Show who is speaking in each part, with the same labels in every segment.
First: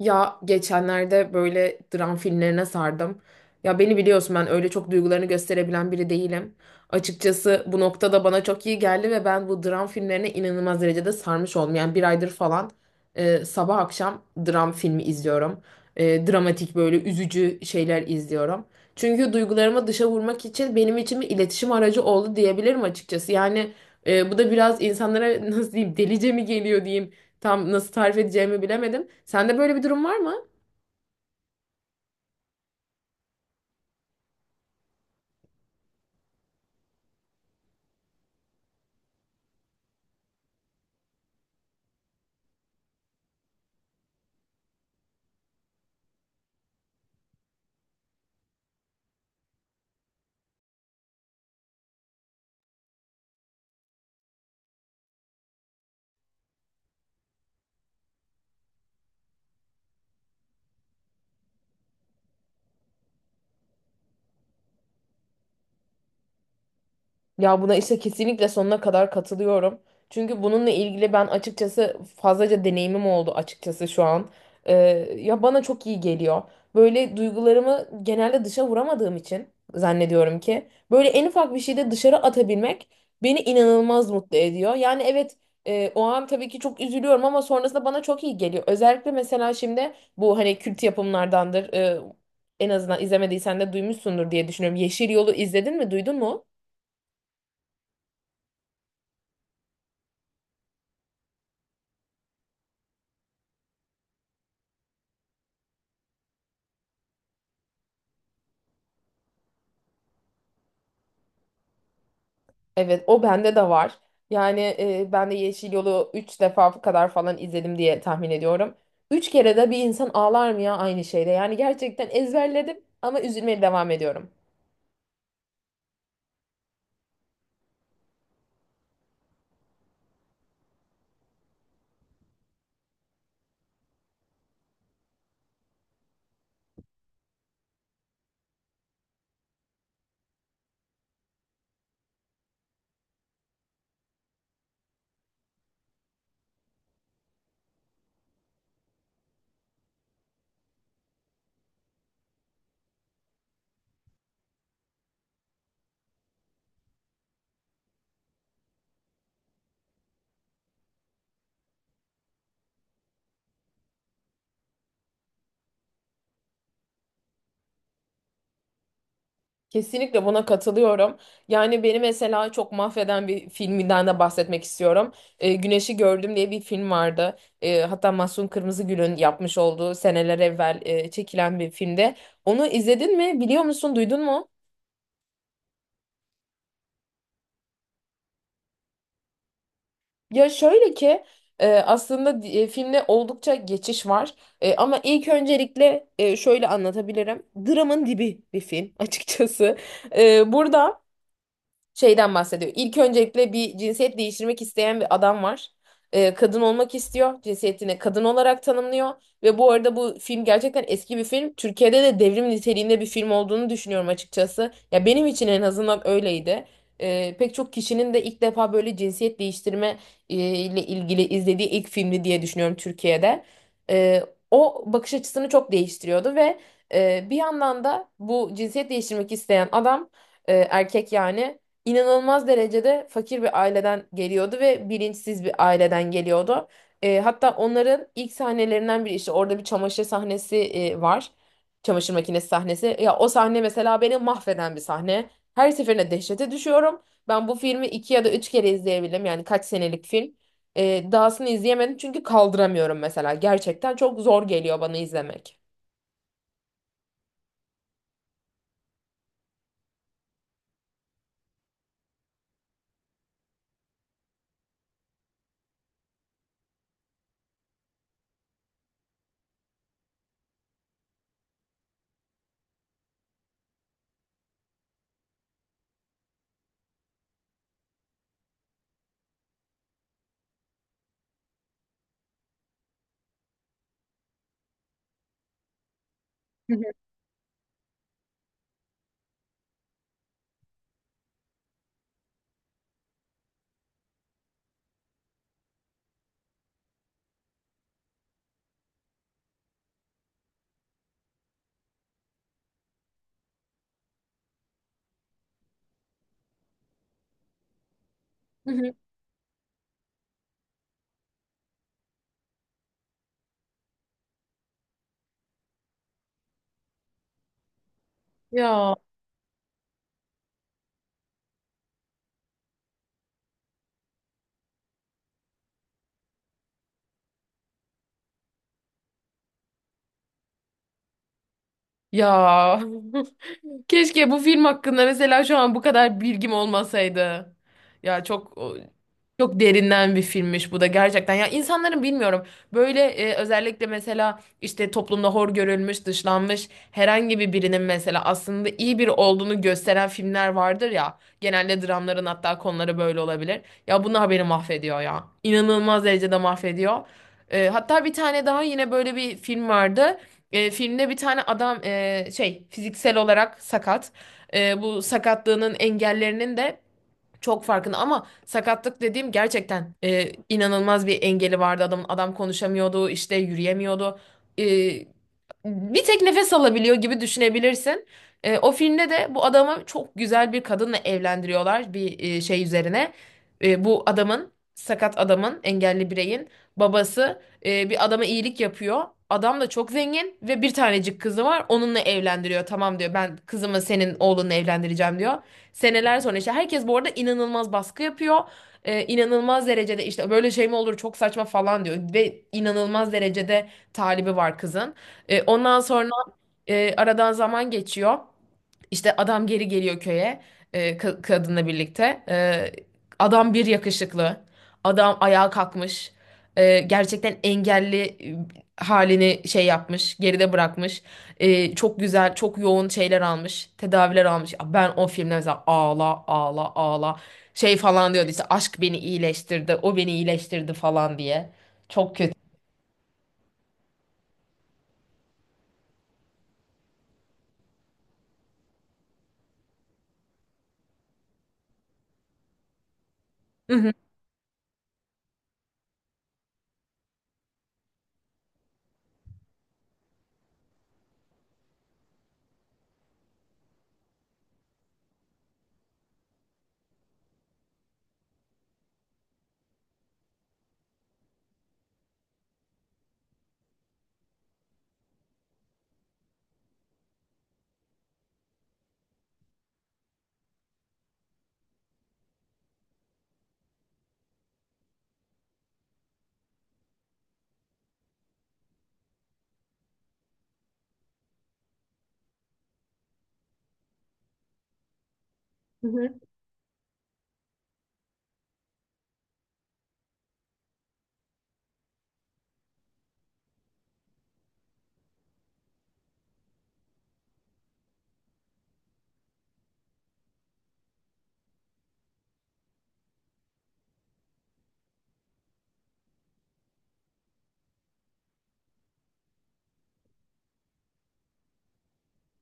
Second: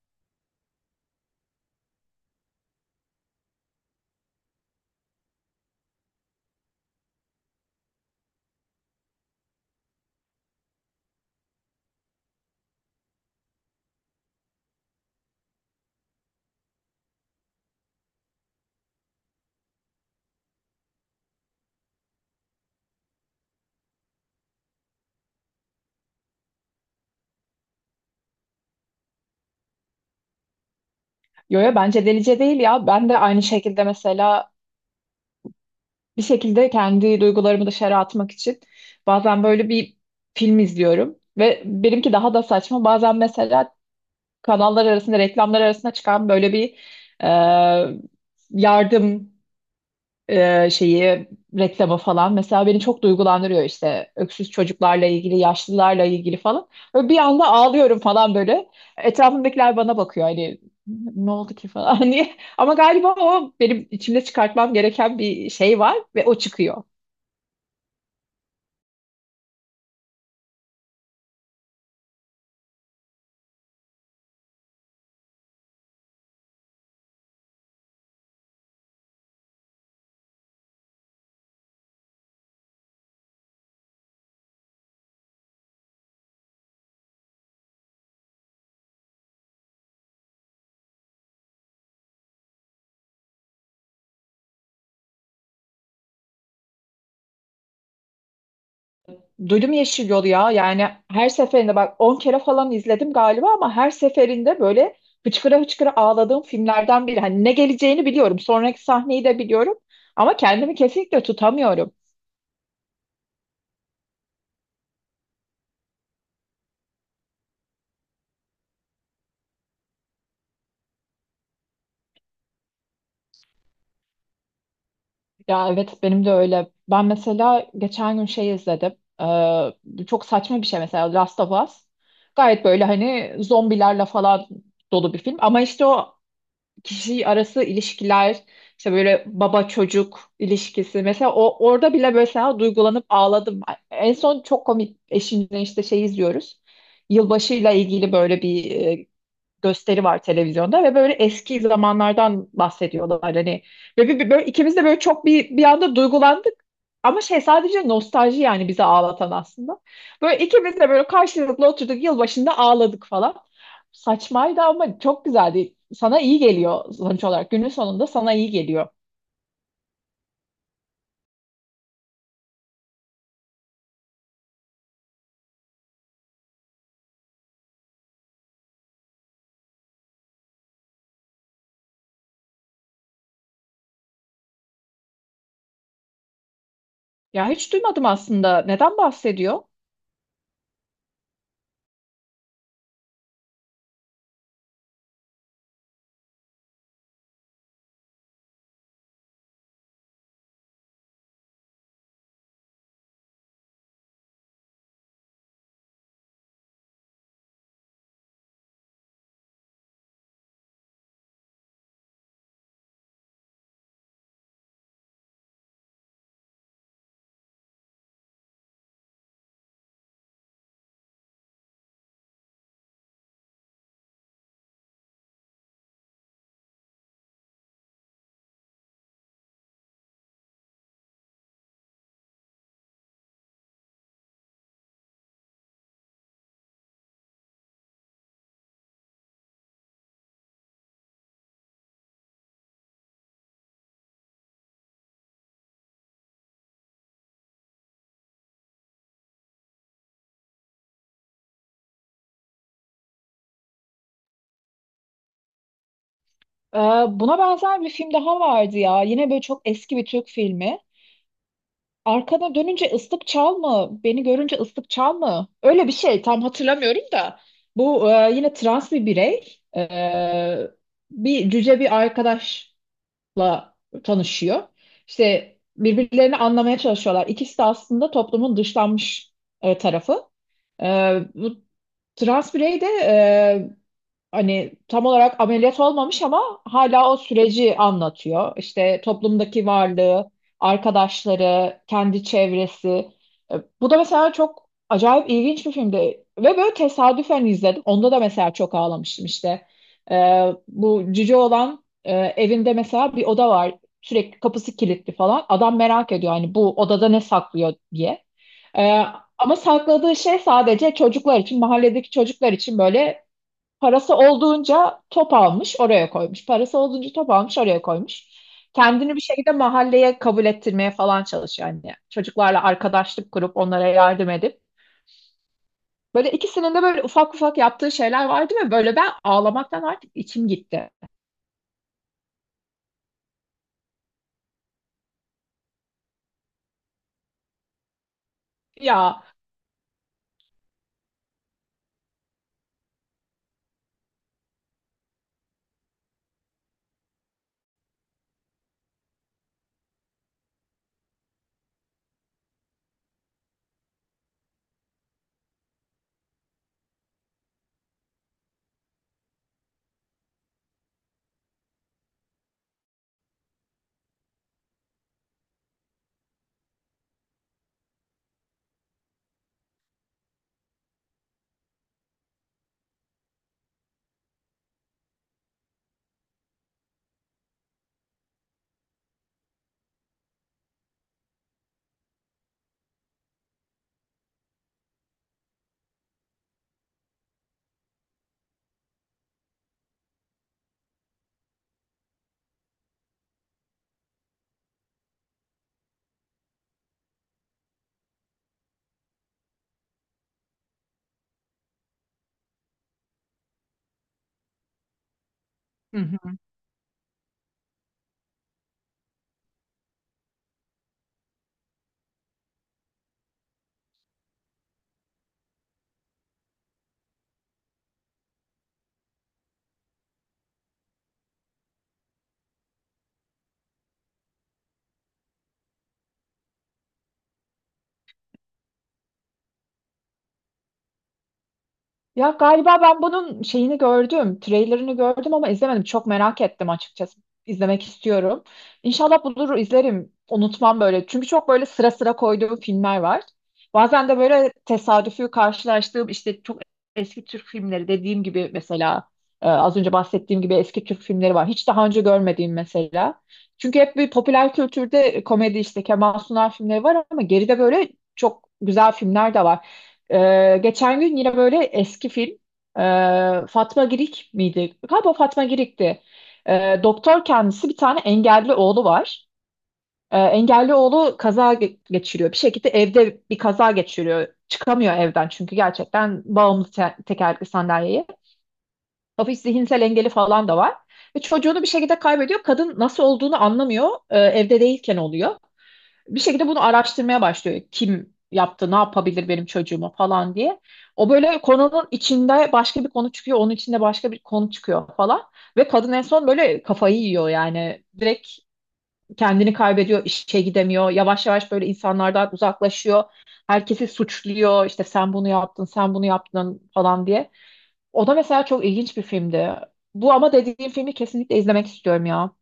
Speaker 1: Ya geçenlerde böyle dram filmlerine sardım. Ya beni biliyorsun, ben öyle çok duygularını gösterebilen biri değilim. Açıkçası bu noktada bana çok iyi geldi ve ben bu dram filmlerine inanılmaz derecede sarmış oldum. Yani bir aydır falan sabah akşam dram filmi izliyorum. Dramatik böyle üzücü şeyler izliyorum. Çünkü duygularımı dışa vurmak için benim için bir iletişim aracı oldu diyebilirim açıkçası. Yani bu da biraz insanlara nasıl diyeyim, delice mi geliyor diyeyim. Tam nasıl tarif edeceğimi bilemedim. Sende böyle bir durum var mı?
Speaker 2: Yo, yo, bence delice değil ya. Ben de aynı şekilde mesela bir şekilde kendi duygularımı dışarı atmak için bazen böyle bir film izliyorum ve benimki daha da saçma. Bazen mesela kanallar arasında reklamlar arasında çıkan böyle bir e, yardım şeyi reklama falan mesela beni çok duygulandırıyor işte öksüz çocuklarla ilgili yaşlılarla ilgili falan böyle bir anda ağlıyorum falan böyle etrafımdakiler bana bakıyor hani ne oldu ki falan hani ama galiba o benim içimde çıkartmam gereken bir şey var ve o çıkıyor.
Speaker 1: Ya, buna işte kesinlikle sonuna kadar katılıyorum. Çünkü bununla ilgili ben açıkçası fazlaca deneyimim oldu açıkçası şu an. Ee, Ya bana çok iyi geliyor. Böyle duygularımı genelde dışa vuramadığım için zannediyorum ki böyle en ufak bir şeyde dışarı atabilmek beni inanılmaz mutlu ediyor. Yani evet, o an tabii ki çok üzülüyorum ama sonrasında bana çok iyi geliyor. Özellikle mesela şimdi bu hani kült yapımlardandır. En azından izlemediysen de duymuşsundur diye düşünüyorum. Yeşil Yol'u izledin mi, duydun mu?
Speaker 2: Duydum Yeşil Yolu ya. Yani her seferinde bak 10 kere falan izledim galiba, ama her seferinde böyle hıçkıra hıçkıra ağladığım filmlerden biri. Hani ne geleceğini biliyorum. Sonraki sahneyi de biliyorum. Ama kendimi kesinlikle tutamıyorum.
Speaker 1: Evet, o bende de var. Yani ben de Yeşil Yol'u üç defa kadar falan izledim diye tahmin ediyorum. Üç kere de bir insan ağlar mı ya aynı şeyde? Yani gerçekten ezberledim ama üzülmeye devam ediyorum.
Speaker 2: Ya evet, benim de öyle. Ben mesela geçen gün şey izledim. Çok saçma bir şey mesela Last of Us. Gayet böyle hani zombilerle falan dolu bir film. Ama işte o kişi arası ilişkiler, işte böyle baba çocuk ilişkisi mesela, o orada bile mesela duygulanıp ağladım. En son çok komik, eşimle işte şey izliyoruz. Yılbaşıyla ilgili böyle bir gösteri var televizyonda ve böyle eski zamanlardan bahsediyorlar hani, ve böyle ikimiz de böyle çok bir anda duygulandık, ama şey, sadece nostalji yani bizi ağlatan aslında. Böyle ikimiz de böyle karşılıklı oturduk yılbaşında, ağladık falan. Saçmaydı ama çok güzeldi. Sana iyi geliyor sonuç olarak. Günün sonunda sana iyi geliyor.
Speaker 1: Kesinlikle buna katılıyorum. Yani beni mesela çok mahveden bir filminden de bahsetmek istiyorum. Güneşi Gördüm diye bir film vardı. E, hatta Mahsun Kırmızıgül'ün yapmış olduğu seneler evvel çekilen bir filmde. Onu izledin mi? Biliyor musun? Duydun mu?
Speaker 2: Ya hiç duymadım aslında. Neden bahsediyor?
Speaker 1: Ya şöyle ki, filmde oldukça geçiş var. Ama ilk öncelikle şöyle anlatabilirim. Dramın dibi bir film açıkçası. E, burada. Şeyden bahsediyor. İlk öncelikle bir cinsiyet değiştirmek isteyen bir adam var. Kadın olmak istiyor. Cinsiyetini kadın olarak tanımlıyor. Ve bu arada bu film gerçekten eski bir film. Türkiye'de de devrim niteliğinde bir film olduğunu düşünüyorum açıkçası. Ya benim için en azından öyleydi. Pek çok kişinin de ilk defa böyle cinsiyet değiştirme ile ilgili izlediği ilk filmi diye düşünüyorum Türkiye'de. Ee, O bakış açısını çok değiştiriyordu ve bir yandan da bu cinsiyet değiştirmek isteyen adam, erkek yani, inanılmaz derecede fakir bir aileden geliyordu ve bilinçsiz bir aileden geliyordu. Hatta onların ilk sahnelerinden biri işte orada bir çamaşır sahnesi var. Çamaşır makinesi sahnesi. Ya o sahne mesela beni mahveden bir sahne. Her seferinde dehşete düşüyorum. Ben bu filmi iki ya da üç kere izleyebildim. Yani kaç senelik film. Dahasını izleyemedim çünkü kaldıramıyorum mesela. Gerçekten çok zor geliyor bana izlemek.
Speaker 2: Ee, Buna benzer bir film daha vardı ya. Yine böyle çok eski bir Türk filmi. Arkana dönünce ıslık çal mı? Beni görünce ıslık çal mı? Öyle bir şey, tam hatırlamıyorum da. Bu yine trans bir birey. Bir cüce bir arkadaşla tanışıyor. İşte birbirlerini anlamaya çalışıyorlar. İkisi de aslında toplumun dışlanmış tarafı. E, Bu trans birey de hani tam olarak ameliyat olmamış ama
Speaker 1: Hı hı.
Speaker 2: hala o süreci anlatıyor. İşte toplumdaki varlığı, arkadaşları, kendi çevresi. E, Bu da mesela çok acayip ilginç bir filmdi. Ve böyle tesadüfen izledim. Onda da mesela çok ağlamıştım işte. E, Bu cüce olan evinde mesela bir oda var. Sürekli kapısı kilitli falan. Adam merak ediyor hani bu odada ne saklıyor diye.
Speaker 1: Hı hı.
Speaker 2: E, Ama sakladığı şey sadece çocuklar için, mahalledeki çocuklar için, böyle parası olduğunca top almış, oraya koymuş. Parası olduğunca top almış, oraya koymuş.
Speaker 1: Ya.
Speaker 2: Kendini bir şekilde mahalleye kabul ettirmeye falan çalışıyor anne. Çocuklarla arkadaşlık kurup onlara yardım edip. Böyle ikisinin de böyle ufak ufak yaptığı şeyler vardı ve böyle ben ağlamaktan artık içim gitti.
Speaker 1: Ya. Keşke bu film hakkında mesela şu an bu kadar bilgim olmasaydı. Ya çok
Speaker 2: Ya.
Speaker 1: çok derinden bir filmmiş bu da gerçekten. Ya insanların bilmiyorum, böyle özellikle mesela işte toplumda hor görülmüş, dışlanmış herhangi bir birinin mesela aslında iyi biri olduğunu gösteren filmler vardır ya. Genelde dramların hatta konuları böyle olabilir. Ya bunlar beni mahvediyor ya. İnanılmaz derecede mahvediyor. Hatta bir tane daha yine böyle bir film vardı. Filmde bir tane adam şey, fiziksel olarak sakat. Bu sakatlığının engellerinin de çok farkında ama sakatlık dediğim gerçekten inanılmaz bir engeli vardı adamın. Adam konuşamıyordu, işte yürüyemiyordu. E, Bir tek nefes alabiliyor gibi düşünebilirsin. O filmde de bu adamı çok güzel bir kadınla evlendiriyorlar bir şey üzerine. Bu adamın, sakat adamın, engelli bireyin babası bir adama iyilik yapıyor. Adam da çok zengin ve bir tanecik kızı var. Onunla evlendiriyor. Tamam diyor, ben kızımı senin oğlunla evlendireceğim diyor. Seneler sonra işte herkes bu arada inanılmaz baskı yapıyor. İnanılmaz derecede işte böyle şey mi olur, çok saçma falan diyor. Ve inanılmaz derecede talibi var kızın. Ondan sonra
Speaker 2: Hı.
Speaker 1: aradan zaman geçiyor. İşte adam geri geliyor köye, kadınla birlikte. Adam bir yakışıklı. Adam ayağa kalkmış. Gerçekten engelli halini şey yapmış, geride bırakmış. Çok güzel, çok yoğun şeyler almış, tedaviler almış. Ya ben o filmde mesela ağla, ağla, ağla, şey falan diyordu işte, aşk beni iyileştirdi, o beni iyileştirdi falan diye. Çok
Speaker 2: Ya
Speaker 1: kötü.
Speaker 2: galiba ben bunun şeyini gördüm, trailerını gördüm ama izlemedim. Çok merak ettim açıkçası. İzlemek istiyorum. İnşallah bulur izlerim. Unutmam böyle. Çünkü çok böyle sıra sıra koyduğum filmler var.
Speaker 1: Hı
Speaker 2: Bazen de böyle tesadüfi karşılaştığım işte çok eski Türk filmleri, dediğim gibi mesela az önce bahsettiğim gibi eski Türk filmleri var. Hiç daha önce görmediğim mesela. Çünkü hep bir popüler kültürde komedi işte Kemal Sunal filmleri var, ama geride böyle çok güzel filmler de var. Geçen gün yine böyle eski film, Fatma Girik miydi? Galiba Fatma Girik'ti. Doktor kendisi, bir tane engelli oğlu var. Engelli oğlu kaza geçiriyor. Bir şekilde evde bir kaza geçiriyor. Çıkamıyor evden çünkü gerçekten bağımlı tekerlekli sandalyeye. Hafif zihinsel engeli falan da var. Ve çocuğunu bir şekilde kaybediyor. Kadın nasıl olduğunu anlamıyor. Evde değilken oluyor,
Speaker 1: hı.
Speaker 2: bir şekilde bunu araştırmaya başlıyor. Kim yaptı, ne yapabilir benim çocuğuma falan diye. O böyle konunun içinde başka bir konu çıkıyor, onun içinde başka bir konu çıkıyor falan. Ve kadın en son böyle kafayı yiyor yani. Direkt kendini kaybediyor, işe gidemiyor. Yavaş yavaş böyle insanlardan uzaklaşıyor. Herkesi suçluyor. İşte sen bunu yaptın, sen bunu yaptın falan diye. O da mesela çok ilginç bir filmdi. Bu, ama dediğim filmi kesinlikle izlemek istiyorum ya.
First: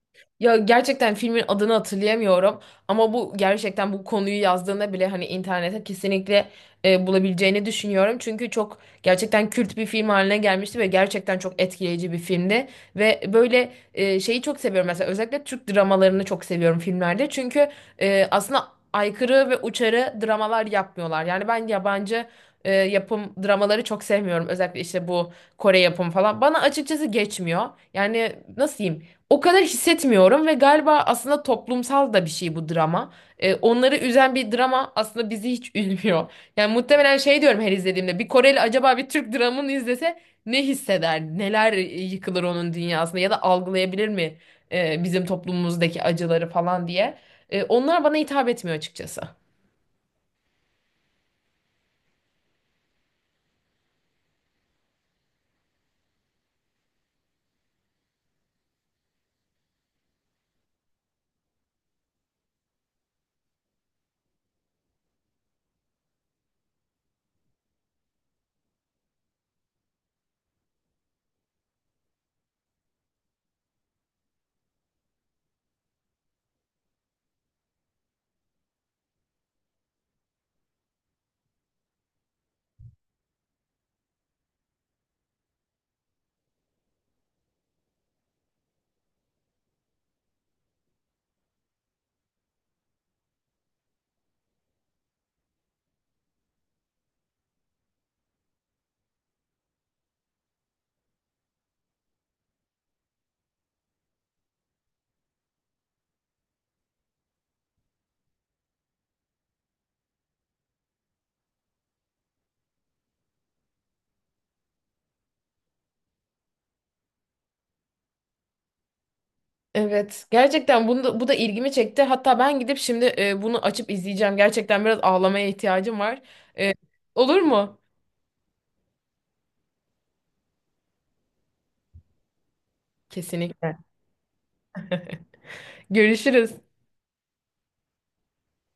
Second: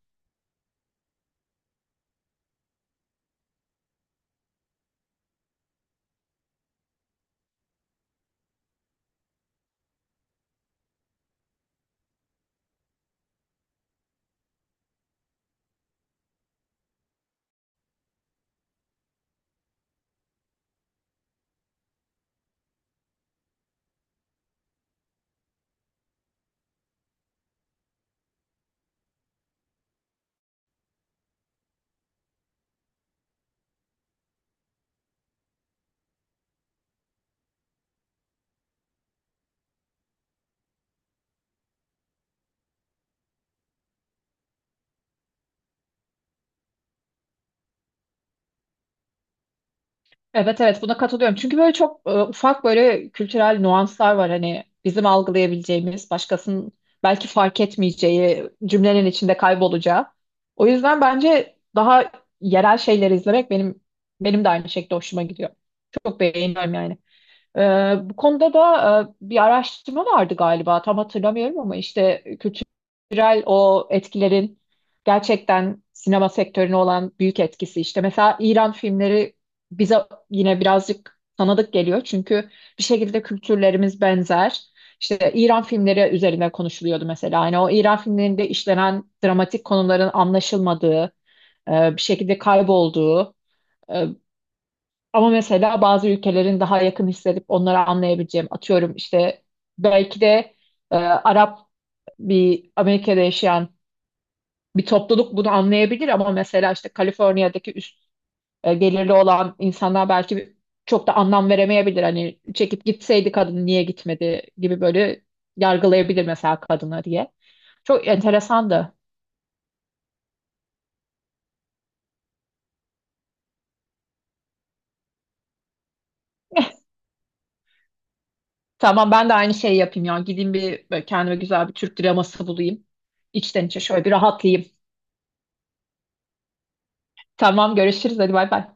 Speaker 1: Ya gerçekten filmin adını hatırlayamıyorum ama bu gerçekten, bu konuyu yazdığında bile hani internete kesinlikle bulabileceğini düşünüyorum. Çünkü çok, gerçekten kült bir film haline gelmişti ve gerçekten çok etkileyici bir filmdi. Ve böyle şeyi çok seviyorum mesela, özellikle Türk dramalarını çok seviyorum filmlerde. Çünkü aslında aykırı ve uçarı dramalar yapmıyorlar. Yani ben yabancı yapım dramaları çok sevmiyorum. Özellikle işte bu Kore yapımı falan. Bana açıkçası geçmiyor. Yani nasıl diyeyim? O kadar hissetmiyorum ve galiba aslında toplumsal da bir şey bu drama. Onları üzen bir drama aslında bizi hiç üzmüyor. Yani muhtemelen şey diyorum her izlediğimde, bir Koreli acaba bir Türk dramını izlese ne hisseder? Neler yıkılır onun dünyasında ya da algılayabilir mi bizim toplumumuzdaki acıları falan diye. Onlar bana hitap etmiyor açıkçası.
Speaker 2: Evet, evet, buna katılıyorum. Çünkü böyle çok ufak böyle kültürel nüanslar var hani, bizim algılayabileceğimiz, başkasının belki fark etmeyeceği, cümlenin içinde kaybolacağı. O yüzden bence daha yerel şeyleri izlemek benim de aynı şekilde hoşuma gidiyor. Çok beğeniyorum yani. Ee, Bu konuda da bir araştırma vardı galiba, tam hatırlamıyorum, ama işte kültürel o etkilerin gerçekten sinema sektörüne olan büyük etkisi, işte mesela İran filmleri bize yine birazcık tanıdık geliyor çünkü bir şekilde kültürlerimiz benzer. İşte İran filmleri üzerine konuşuluyordu mesela. Hani o İran filmlerinde işlenen dramatik konuların anlaşılmadığı, bir şekilde kaybolduğu, ama mesela bazı ülkelerin daha yakın hissedip onları anlayabileceğim. Atıyorum işte, belki de Arap bir Amerika'da yaşayan bir topluluk bunu anlayabilir, ama mesela işte Kaliforniya'daki üst gelirli olan insanlar belki çok da anlam veremeyebilir. Hani çekip gitseydi, kadın niye gitmedi gibi böyle yargılayabilir mesela kadını diye. Çok enteresandı.
Speaker 1: Evet, gerçekten bunu da, bu da ilgimi çekti. Hatta ben gidip şimdi bunu açıp izleyeceğim. Gerçekten biraz ağlamaya ihtiyacım var. E, olur mu?
Speaker 2: Tamam, ben de aynı şeyi yapayım ya. Gideyim, bir böyle kendime güzel bir Türk draması bulayım. İçten
Speaker 1: Kesinlikle.
Speaker 2: içe şöyle bir rahatlayayım.
Speaker 1: Görüşürüz.
Speaker 2: Tamam görüşürüz, hadi bay bay.